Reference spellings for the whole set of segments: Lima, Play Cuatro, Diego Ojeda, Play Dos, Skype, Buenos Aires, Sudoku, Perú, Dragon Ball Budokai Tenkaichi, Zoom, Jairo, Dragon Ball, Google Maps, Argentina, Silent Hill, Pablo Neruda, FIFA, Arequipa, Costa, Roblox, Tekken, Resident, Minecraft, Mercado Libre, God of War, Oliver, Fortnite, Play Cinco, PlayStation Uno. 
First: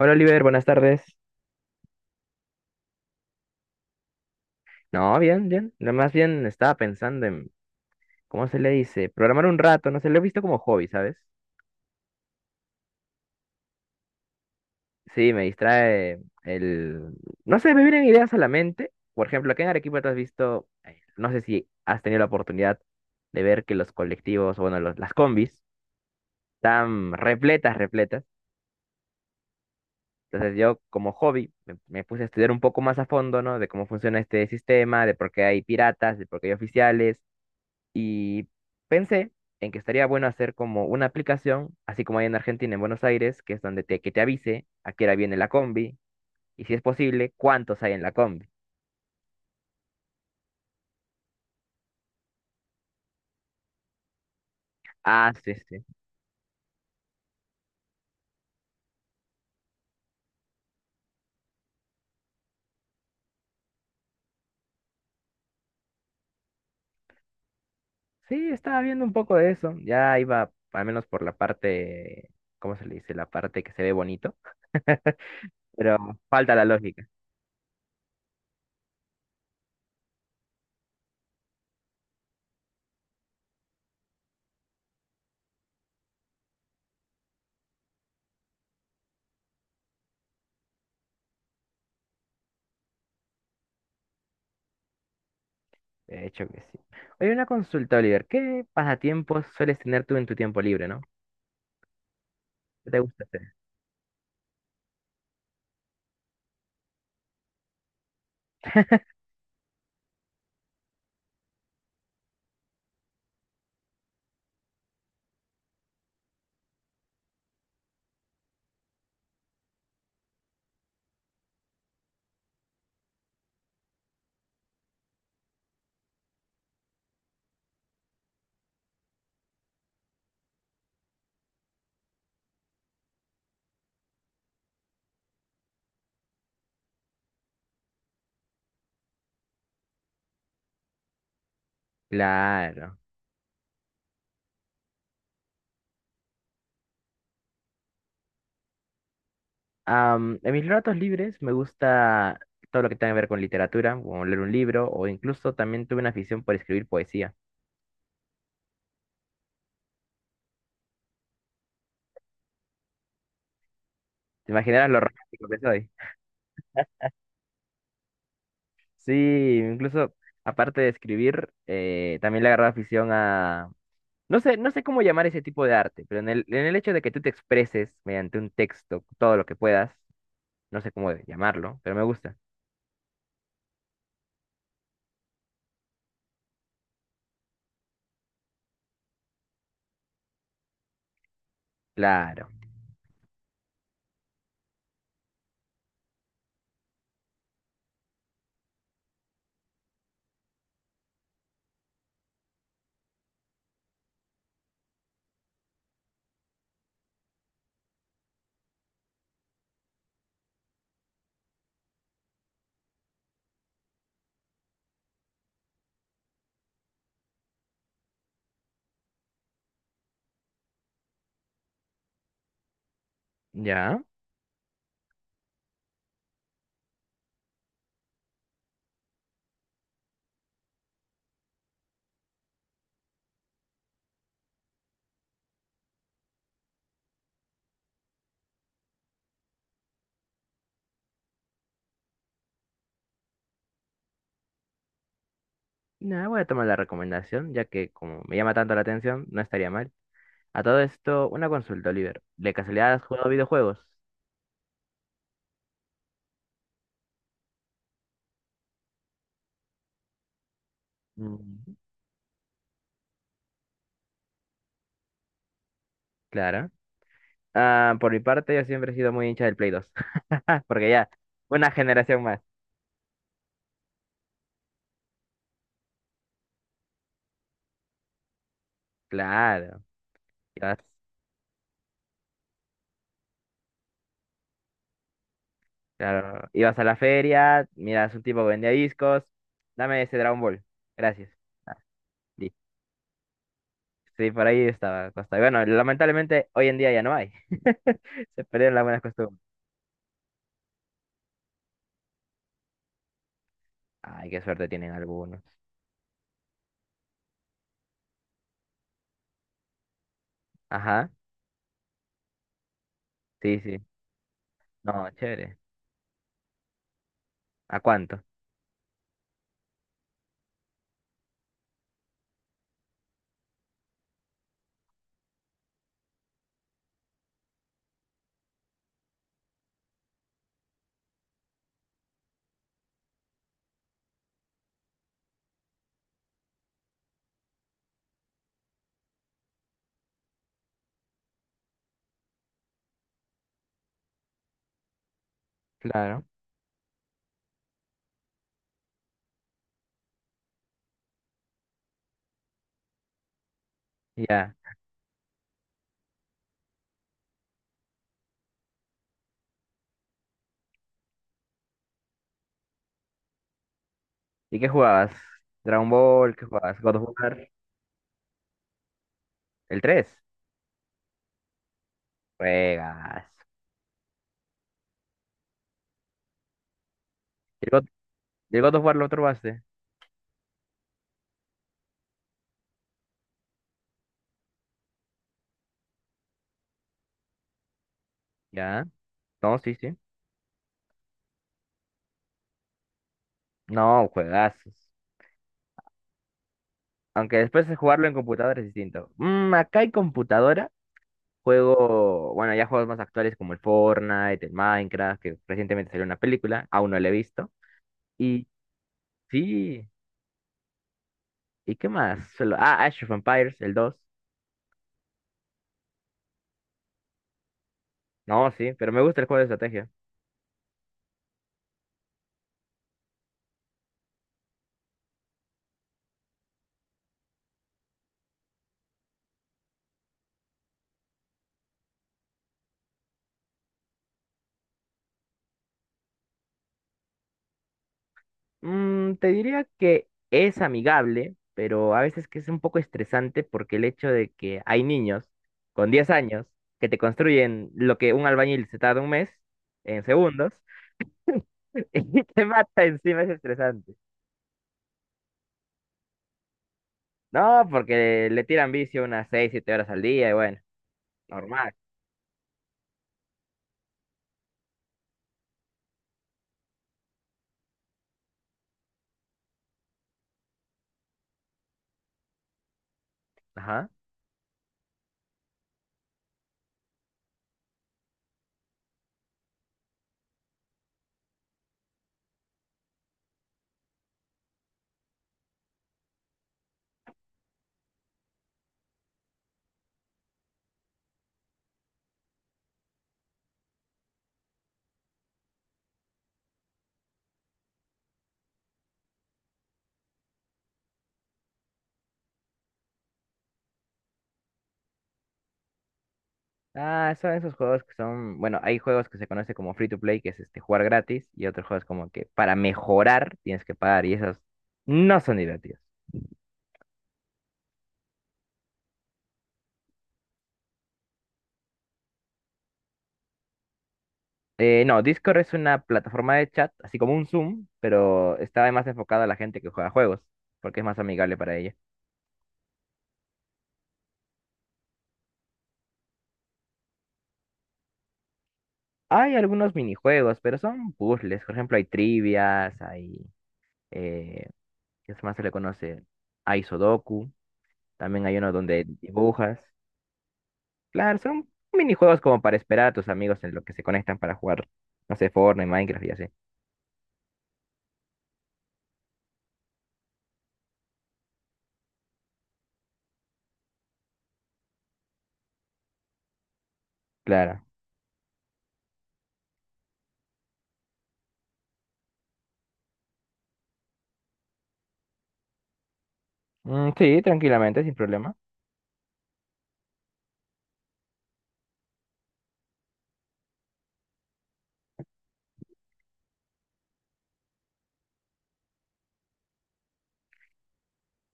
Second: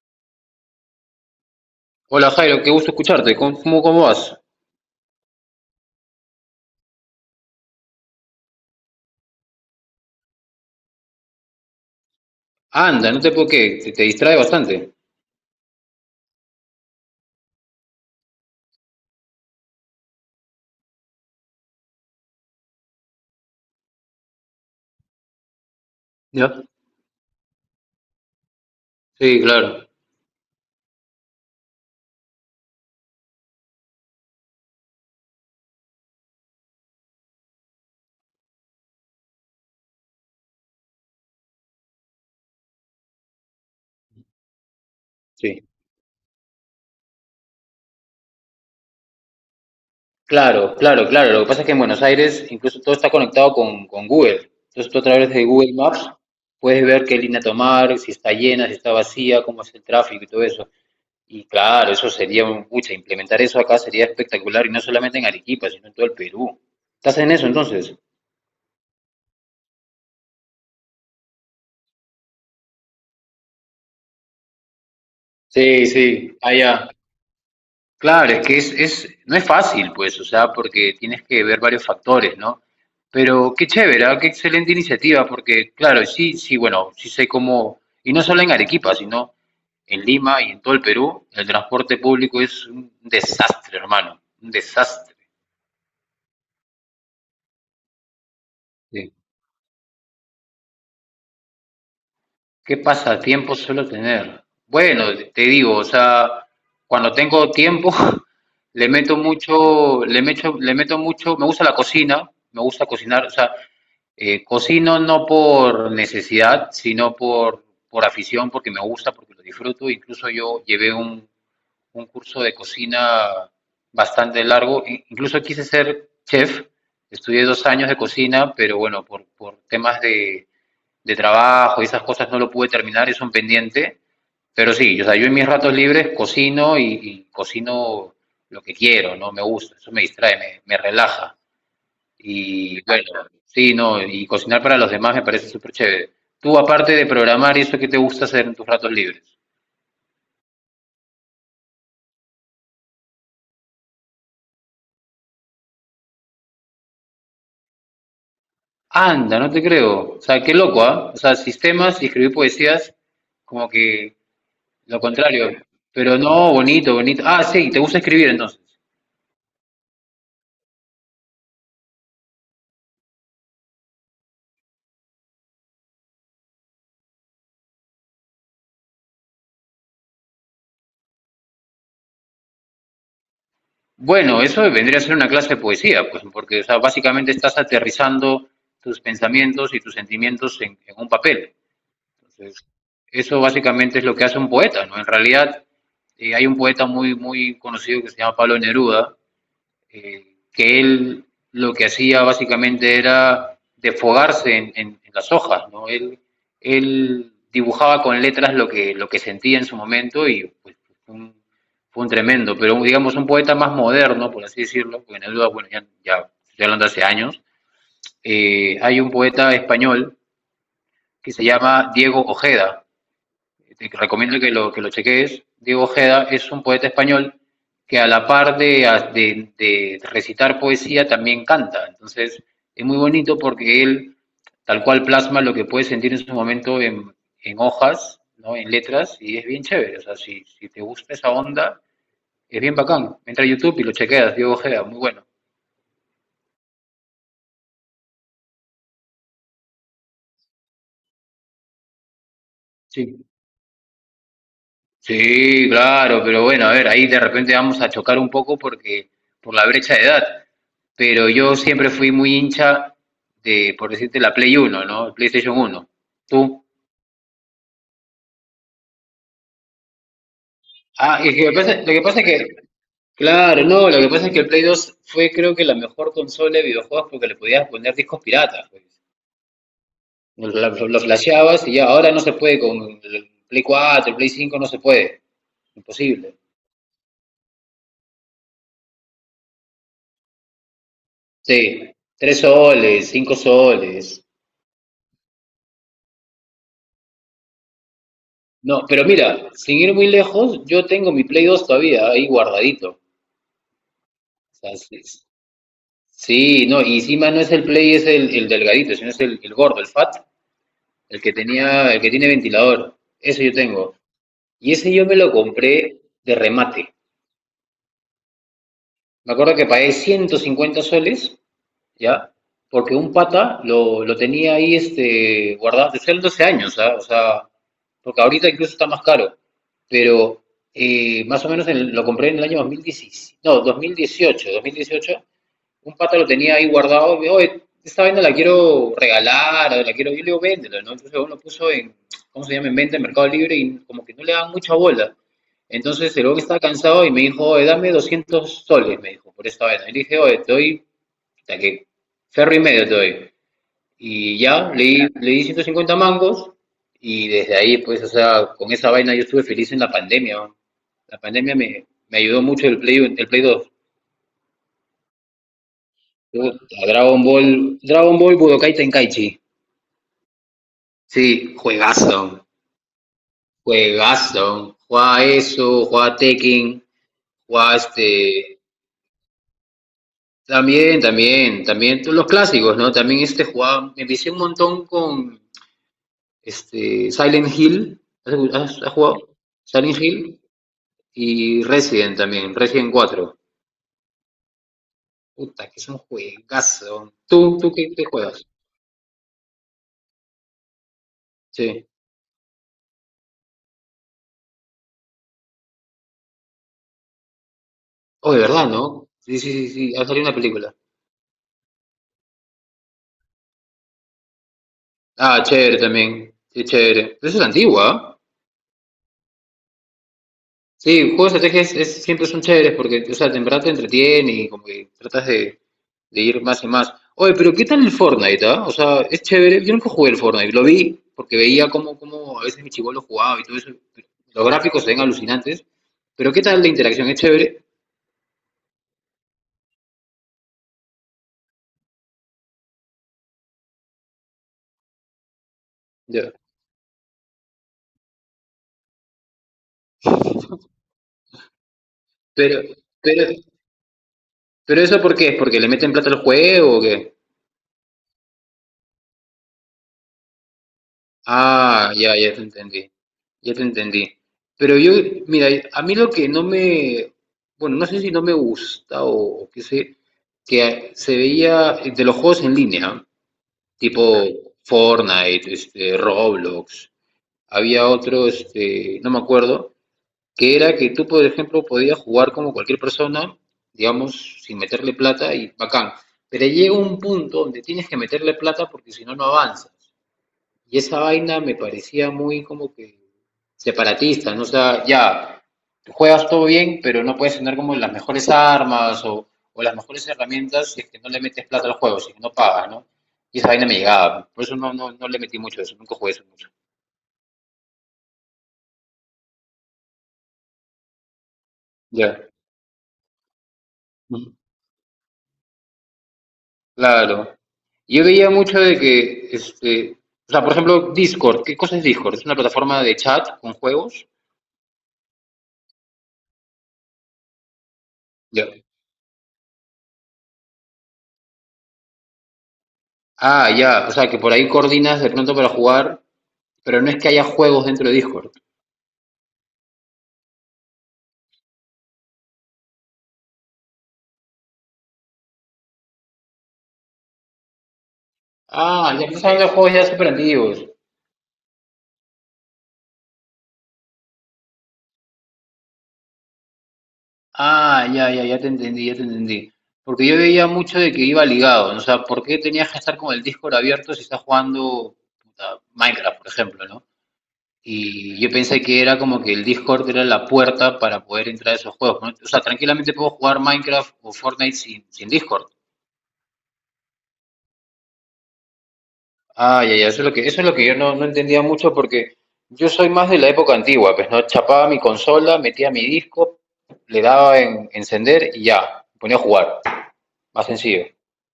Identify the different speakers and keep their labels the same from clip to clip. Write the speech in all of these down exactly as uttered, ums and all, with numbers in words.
Speaker 1: Hola Oliver, buenas tardes.
Speaker 2: Hola Jairo, qué gusto escucharte. ¿Cómo, cómo cómo vas?
Speaker 1: No, bien, bien. Nada más bien estaba pensando en, ¿cómo se le dice? Programar un rato, no sé, lo he visto como hobby, ¿sabes?
Speaker 2: Anda, no te puedo que te, te distrae bastante.
Speaker 1: Sí, me distrae el, no sé, me vienen ideas a la mente. Por ejemplo, aquí en Arequipa te has visto, eh, no sé si has tenido la oportunidad de ver que los colectivos, bueno, los- las combis,
Speaker 2: ¿Ya?
Speaker 1: están repletas, repletas.
Speaker 2: Sí, claro.
Speaker 1: Entonces yo como hobby me, me puse a estudiar un poco más a fondo, ¿no? De cómo funciona este sistema, de por qué hay piratas, de por qué hay oficiales. Y pensé en que estaría bueno hacer como una aplicación, así como hay en Argentina, en Buenos Aires, que es donde te, que te avise a qué hora viene la
Speaker 2: Sí.
Speaker 1: combi y si es posible, cuántos hay en la combi.
Speaker 2: Claro, claro, claro. Lo que pasa es que en Buenos Aires incluso todo está conectado con, con Google. Entonces tú a través
Speaker 1: Ah,
Speaker 2: de
Speaker 1: sí,
Speaker 2: Google
Speaker 1: sí.
Speaker 2: Maps puedes ver qué línea tomar, si está llena, si está vacía, cómo es el tráfico y todo eso. Y claro, eso sería un pucha, implementar eso acá sería espectacular y no solamente en Arequipa, sino en todo el Perú. ¿Estás en eso entonces?
Speaker 1: Sí, estaba viendo un poco de eso. Ya iba al menos por la parte, ¿cómo se le dice? La parte que se ve bonito,
Speaker 2: Sí,
Speaker 1: pero
Speaker 2: sí,
Speaker 1: falta la
Speaker 2: allá.
Speaker 1: lógica.
Speaker 2: Claro, es que es, es, no es fácil, pues, o sea, porque tienes que ver varios factores, ¿no? Pero qué chévere, ¿ah? Qué excelente iniciativa, porque claro, sí, sí, bueno, sí sé cómo, y no solo en Arequipa, sino en Lima y en todo el Perú, el transporte público es un desastre, hermano, un desastre.
Speaker 1: De hecho que sí. Oye, una consulta, Oliver. ¿Qué
Speaker 2: Sí.
Speaker 1: pasatiempos sueles tener tú en tu tiempo libre, no?
Speaker 2: ¿Qué
Speaker 1: ¿Qué te gusta hacer?
Speaker 2: pasatiempo suelo tener? Bueno, te digo, o sea, cuando tengo tiempo, le meto mucho, le meto, le meto mucho, me gusta la cocina, me gusta cocinar, o sea, Eh, cocino no por necesidad, sino por, por afición, porque me gusta, porque lo disfruto. Incluso yo llevé un, un curso de cocina bastante largo. Incluso quise ser chef. Estudié dos años de cocina, pero bueno, por, por temas de, de trabajo y esas cosas no lo pude terminar, es un pendiente. Pero sí, o sea, yo en mis ratos libres cocino y, y cocino lo que quiero, ¿no? Me gusta, eso me distrae, me, me relaja. Y
Speaker 1: Claro.
Speaker 2: bueno, sí, no, y cocinar para los demás me parece súper chévere. Tú, aparte de programar, ¿y eso qué te gusta hacer en tus ratos libres?
Speaker 1: Am, en mis ratos libres me gusta todo lo que tenga que ver con literatura, como leer un libro, o incluso también tuve una afición por escribir poesía.
Speaker 2: Anda, no te creo. O sea, qué loco, ¿ah? O sea, sistemas y escribir poesías, como que
Speaker 1: ¿Te imaginarás
Speaker 2: lo
Speaker 1: lo
Speaker 2: contrario.
Speaker 1: romántico que soy?
Speaker 2: Pero no, bonito, bonito. Ah, sí, te gusta escribir entonces.
Speaker 1: Sí, incluso aparte de escribir, eh, también le agarré afición a... No sé, no sé cómo llamar ese tipo de arte, pero en el, en el hecho de que tú te expreses mediante un texto todo lo que puedas, no sé cómo llamarlo, pero me gusta.
Speaker 2: Bueno, eso vendría a ser una clase de poesía, pues, porque, o sea, básicamente estás aterrizando tus pensamientos y tus sentimientos en, en un papel.
Speaker 1: Claro.
Speaker 2: Entonces, eso básicamente es lo que hace un poeta, ¿no? En realidad, eh, hay un poeta muy, muy conocido que se llama Pablo Neruda, eh, que él lo que hacía básicamente era desfogarse en, en, en las hojas, ¿no? Él, él dibujaba con letras lo que, lo que sentía en su momento y pues, un, fue un tremendo, pero digamos un poeta más moderno, por así decirlo, porque Neruda, bueno, ya, ya estoy hablando hace años, eh, hay un poeta español que se llama Diego Ojeda, te
Speaker 1: Ya.
Speaker 2: recomiendo que lo, que lo cheques, Diego Ojeda es un poeta español que a la par de, de, de recitar poesía también canta. Entonces es muy bonito porque él tal cual plasma lo que puede sentir en su momento en, en hojas, ¿no? En letras, y es bien chévere. O sea, si, si te gusta esa onda, es bien bacán. Entra a YouTube y lo chequeas, Diego Ojeda, muy bueno.
Speaker 1: Ya, voy a tomar la recomendación, ya que como me llama tanto la atención, no estaría mal. A todo esto, una consulta, Oliver. ¿De casualidad has
Speaker 2: Sí.
Speaker 1: jugado videojuegos?
Speaker 2: Sí, claro, pero bueno, a ver, ahí de repente vamos a chocar un poco porque por la brecha de edad. Pero yo
Speaker 1: Mm,
Speaker 2: siempre fui muy hincha de, por decirte, la Play Uno, ¿no? El PlayStation Uno. ¿Tú?
Speaker 1: claro. Ah, por mi parte, yo siempre he sido muy hincha del Play dos. Porque ya,
Speaker 2: Ah, y lo que
Speaker 1: una
Speaker 2: pasa, lo que pasa
Speaker 1: generación
Speaker 2: es
Speaker 1: más.
Speaker 2: que, claro, no, lo que pasa es que el Play dos fue creo que la mejor consola de videojuegos porque le podías poner discos piratas, pues.
Speaker 1: Claro.
Speaker 2: Lo,
Speaker 1: Ibas,
Speaker 2: lo lo flasheabas y ya, ahora no se puede con el Play cuatro, el Play cinco no se puede, imposible.
Speaker 1: claro. Ibas a la feria, miras un tipo que vendía discos. Dame ese Dragon Ball. Gracias. Ah,
Speaker 2: Sí, Tres
Speaker 1: sí,
Speaker 2: soles, cinco soles.
Speaker 1: sí, por ahí estaba Costa. Y bueno, lamentablemente hoy en día ya no hay. Se perdieron
Speaker 2: No,
Speaker 1: las buenas
Speaker 2: pero
Speaker 1: costumbres.
Speaker 2: mira, sin ir muy lejos, yo tengo mi Play dos todavía ahí guardadito. O
Speaker 1: Ay, qué suerte
Speaker 2: sea,
Speaker 1: tienen
Speaker 2: sí,
Speaker 1: algunos.
Speaker 2: sí, no, y encima no es el Play, es el, el delgadito, sino es el, el gordo, el fat,
Speaker 1: Ajá.
Speaker 2: el que tenía, el que tiene ventilador. Eso yo
Speaker 1: Sí, sí.
Speaker 2: tengo. Y ese yo
Speaker 1: No,
Speaker 2: me lo
Speaker 1: chévere.
Speaker 2: compré de remate.
Speaker 1: ¿A cuánto?
Speaker 2: Me acuerdo que pagué ciento cincuenta soles, ¿ya? Porque un pata lo, lo tenía ahí este, guardado desde hace doce años, ¿ah? O sea, porque ahorita incluso está más caro, pero eh, más o menos en- lo compré en el año dos mil diecisiete, no, dos mil dieciocho, dos mil dieciocho, un pata lo tenía ahí guardado, y, oye, esta vaina la quiero regalar, la quiero, yo le digo, véndelo, ¿no? Entonces uno lo puso en, ¿cómo se llama?, en venta en Mercado Libre y como que no le daban mucha bola. Entonces
Speaker 1: Claro.
Speaker 2: el hombre estaba cansado y me dijo, oye, dame 200 soles, me dijo, por esta vaina. Y le dije, oye, te doy, o sea que ferro y medio te doy. Y
Speaker 1: Ya.
Speaker 2: ya, le di, le di 150 mangos y desde ahí, pues, o sea, con esa vaina yo estuve feliz en la pandemia, ¿no? La pandemia me, me ayudó mucho el Play, el Play dos
Speaker 1: ¿Y qué jugabas? Dragon Ball,
Speaker 2: Yo,
Speaker 1: ¿qué jugabas?
Speaker 2: a
Speaker 1: ¿God of
Speaker 2: Dragon
Speaker 1: War?
Speaker 2: Ball, Dragon Ball Budokai Tenkaichi.
Speaker 1: ¿El tres?
Speaker 2: Sí, juegazo,
Speaker 1: Juegas.
Speaker 2: juegazo. Juega eso, juega Tekken,
Speaker 1: ¿El
Speaker 2: juega
Speaker 1: God,
Speaker 2: este...
Speaker 1: el God of War lo probaste?
Speaker 2: También, también, también todos los clásicos, ¿no? También este jugaba, me empecé un montón con este, Silent Hill, ¿has,
Speaker 1: ¿Ya?
Speaker 2: has jugado?
Speaker 1: No, sí,
Speaker 2: Silent
Speaker 1: sí.
Speaker 2: Hill y Resident también, Resident cuatro.
Speaker 1: No, juegazos.
Speaker 2: Puta, que son juegazos.
Speaker 1: Aunque
Speaker 2: ¿Tú,
Speaker 1: después
Speaker 2: tú
Speaker 1: de
Speaker 2: qué, qué
Speaker 1: jugarlo en
Speaker 2: juegas?
Speaker 1: computadora es distinto. Mm, acá hay computadora.
Speaker 2: Sí.
Speaker 1: Juego, bueno, ya juegos más actuales como el Fortnite, el Minecraft, que recientemente salió una película, aún no la he visto.
Speaker 2: Oh, de
Speaker 1: Y
Speaker 2: verdad, ¿no? Sí, sí, sí,
Speaker 1: sí,
Speaker 2: sí, ha salido una película.
Speaker 1: ¿y qué más? Solo, ah, Age of Empires, el dos.
Speaker 2: Ah, chévere también. Sí, chévere. Pero eso es antigua, ¿ah?
Speaker 1: No, sí, pero me gusta el juego de estrategia.
Speaker 2: Sí, juegos de estrategia es- es- siempre son chéveres porque, o sea, en verdad te entretiene y como que tratas de, de ir más y más. Oye, pero ¿qué tal el Fortnite, ah? O sea, es chévere. Yo nunca jugué el Fortnite, lo vi porque veía cómo, cómo a veces mi chibolo jugaba y todo eso. Los gráficos se ven alucinantes. Pero ¿qué tal la interacción? ¿Es chévere?
Speaker 1: Mm, te diría que es amigable, pero a veces que es un poco estresante porque el hecho de que hay niños con diez
Speaker 2: Ya.
Speaker 1: años que te construyen lo que un albañil se tarda un mes en segundos y te
Speaker 2: Pero,
Speaker 1: mata encima
Speaker 2: pero,
Speaker 1: es estresante.
Speaker 2: pero ¿eso por qué? ¿Es porque le meten plata al juego o qué?
Speaker 1: No, porque le tiran vicio unas seis siete horas al día y bueno, normal.
Speaker 2: Ah, ya, ya te entendí. Ya te entendí. Pero yo, mira, a mí lo que no me, bueno, no sé si no me gusta o, o, qué sé, que se veía de los juegos en línea,
Speaker 1: Ajá.
Speaker 2: tipo Fortnite, este, Roblox. Había otro, este, no me acuerdo, que era que tú, por ejemplo, podías jugar como cualquier persona, digamos, sin meterle plata y bacán. Pero llega un punto donde tienes que meterle plata porque si no, no avanzas. Y esa vaina me parecía muy como que separatista, ¿no? O sea, ya, juegas todo bien, pero no puedes tener como las mejores armas o, o las mejores herramientas si es que no le metes plata al juego, si es que no pagas, ¿no? Y esa vaina me llegaba. Por eso no, no, no le metí mucho a eso, nunca jugué eso mucho.
Speaker 1: Ah, son esos juegos que son, bueno, hay juegos que se conoce como free to play, que es este jugar gratis, y otros juegos como que
Speaker 2: Ya.
Speaker 1: para mejorar tienes que pagar y
Speaker 2: Ujú.
Speaker 1: esos no son divertidos.
Speaker 2: Claro. Yo veía mucho de que, este, o sea, por ejemplo, Discord, ¿qué cosa es Discord? ¿Es una plataforma de chat con juegos?
Speaker 1: Eh, no, Discord es una plataforma de chat, así como un Zoom, pero
Speaker 2: Ya.
Speaker 1: está más enfocada a la gente que juega juegos, porque es más amigable para ella.
Speaker 2: Ah, ya, o sea, que por ahí coordinas de pronto para jugar. Pero no es que haya juegos dentro de Discord.
Speaker 1: Hay algunos minijuegos, pero son puzzles. Por ejemplo, hay trivias, hay... Eh, ¿qué más se le conoce? Hay Sudoku, también hay uno donde
Speaker 2: Ah, ya estás hablando de
Speaker 1: dibujas.
Speaker 2: juegos ya super antiguos.
Speaker 1: Claro, son minijuegos como para esperar a tus amigos en lo que se conectan para jugar, no sé, Fortnite, Minecraft y así.
Speaker 2: Ah, ya, ya, ya te entendí, ya te entendí. Porque yo veía mucho de que iba ligado, ¿no? O sea, ¿por qué tenías que estar con el Discord abierto si estás jugando puta, Minecraft, por ejemplo, ¿no?
Speaker 1: Claro.
Speaker 2: Y yo pensé que era como que el Discord era la puerta para poder entrar a esos juegos, ¿no? O sea, tranquilamente puedo jugar Minecraft o Fortnite sin, sin Discord.
Speaker 1: Mm, sí, tranquilamente, sin problema.
Speaker 2: Ah, ya, ya, eso es lo que, eso es lo que yo no, no entendía mucho porque yo soy más de la época antigua, pues no chapaba mi consola, metía mi disco, le daba en encender y ya, me ponía a jugar. Más sencillo.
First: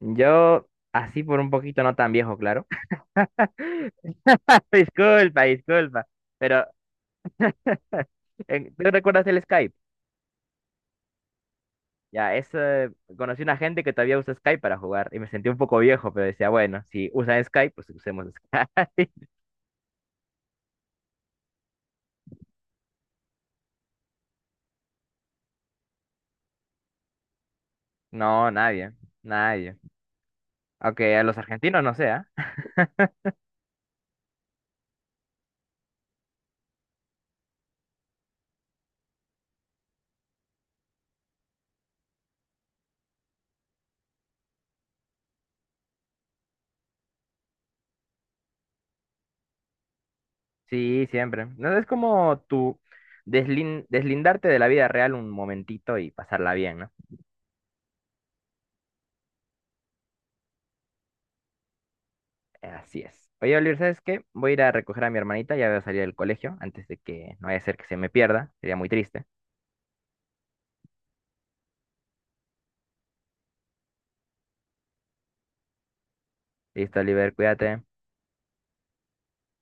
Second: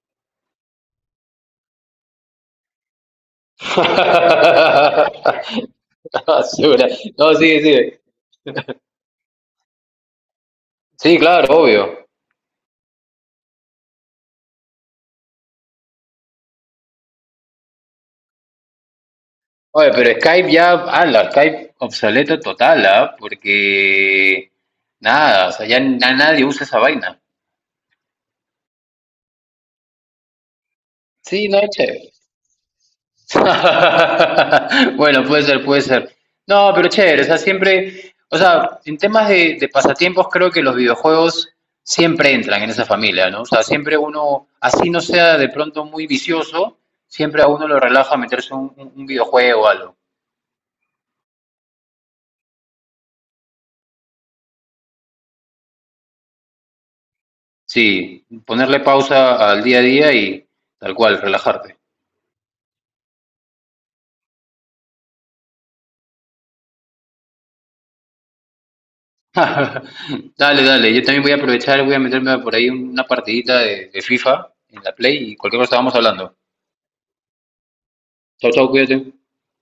Speaker 1: Yo, así por un poquito, no tan viejo, claro. Disculpa, disculpa.
Speaker 2: La
Speaker 1: Pero,
Speaker 2: basura. No, sí, sí.
Speaker 1: eh, ¿tú recuerdas el Skype?
Speaker 2: Sí, claro, obvio.
Speaker 1: Ya, es, eh, conocí una gente que todavía usa Skype para jugar y me sentí un poco viejo, pero decía, bueno, si usan Skype, pues usemos Skype.
Speaker 2: Oye, pero Skype ya, ala, Skype obsoleto total, ¿ah? Porque nada, o sea, ya na- nadie usa esa vaina.
Speaker 1: No, nadie, nadie. Aunque a los
Speaker 2: Sí, no,
Speaker 1: argentinos
Speaker 2: che.
Speaker 1: no sea.
Speaker 2: Bueno, puede ser, puede ser. No, pero chévere, o sea, siempre, o sea, en temas de, de pasatiempos creo que los videojuegos siempre entran en esa familia, ¿no? O sea, siempre uno, así no sea de pronto muy vicioso, siempre a uno lo relaja meterse un, un- un videojuego o algo.
Speaker 1: Sí, siempre. No es como tu deslin- deslindarte de la vida real un momentito y pasarla bien, ¿no?
Speaker 2: Sí, ponerle pausa al día a día y tal cual, relajarte.
Speaker 1: Así es. Oye, Oliver, ¿sabes qué? Voy a ir a recoger a mi hermanita, ya voy a salir del colegio antes de que no vaya a ser que se me pierda. Sería muy triste.
Speaker 2: Dale, dale, yo también voy a aprovechar, voy a meterme por ahí una partidita de, de FIFA en la Play y cualquier cosa vamos hablando.
Speaker 1: Listo, Oliver, cuídate.
Speaker 2: Chau, chau, cuídate.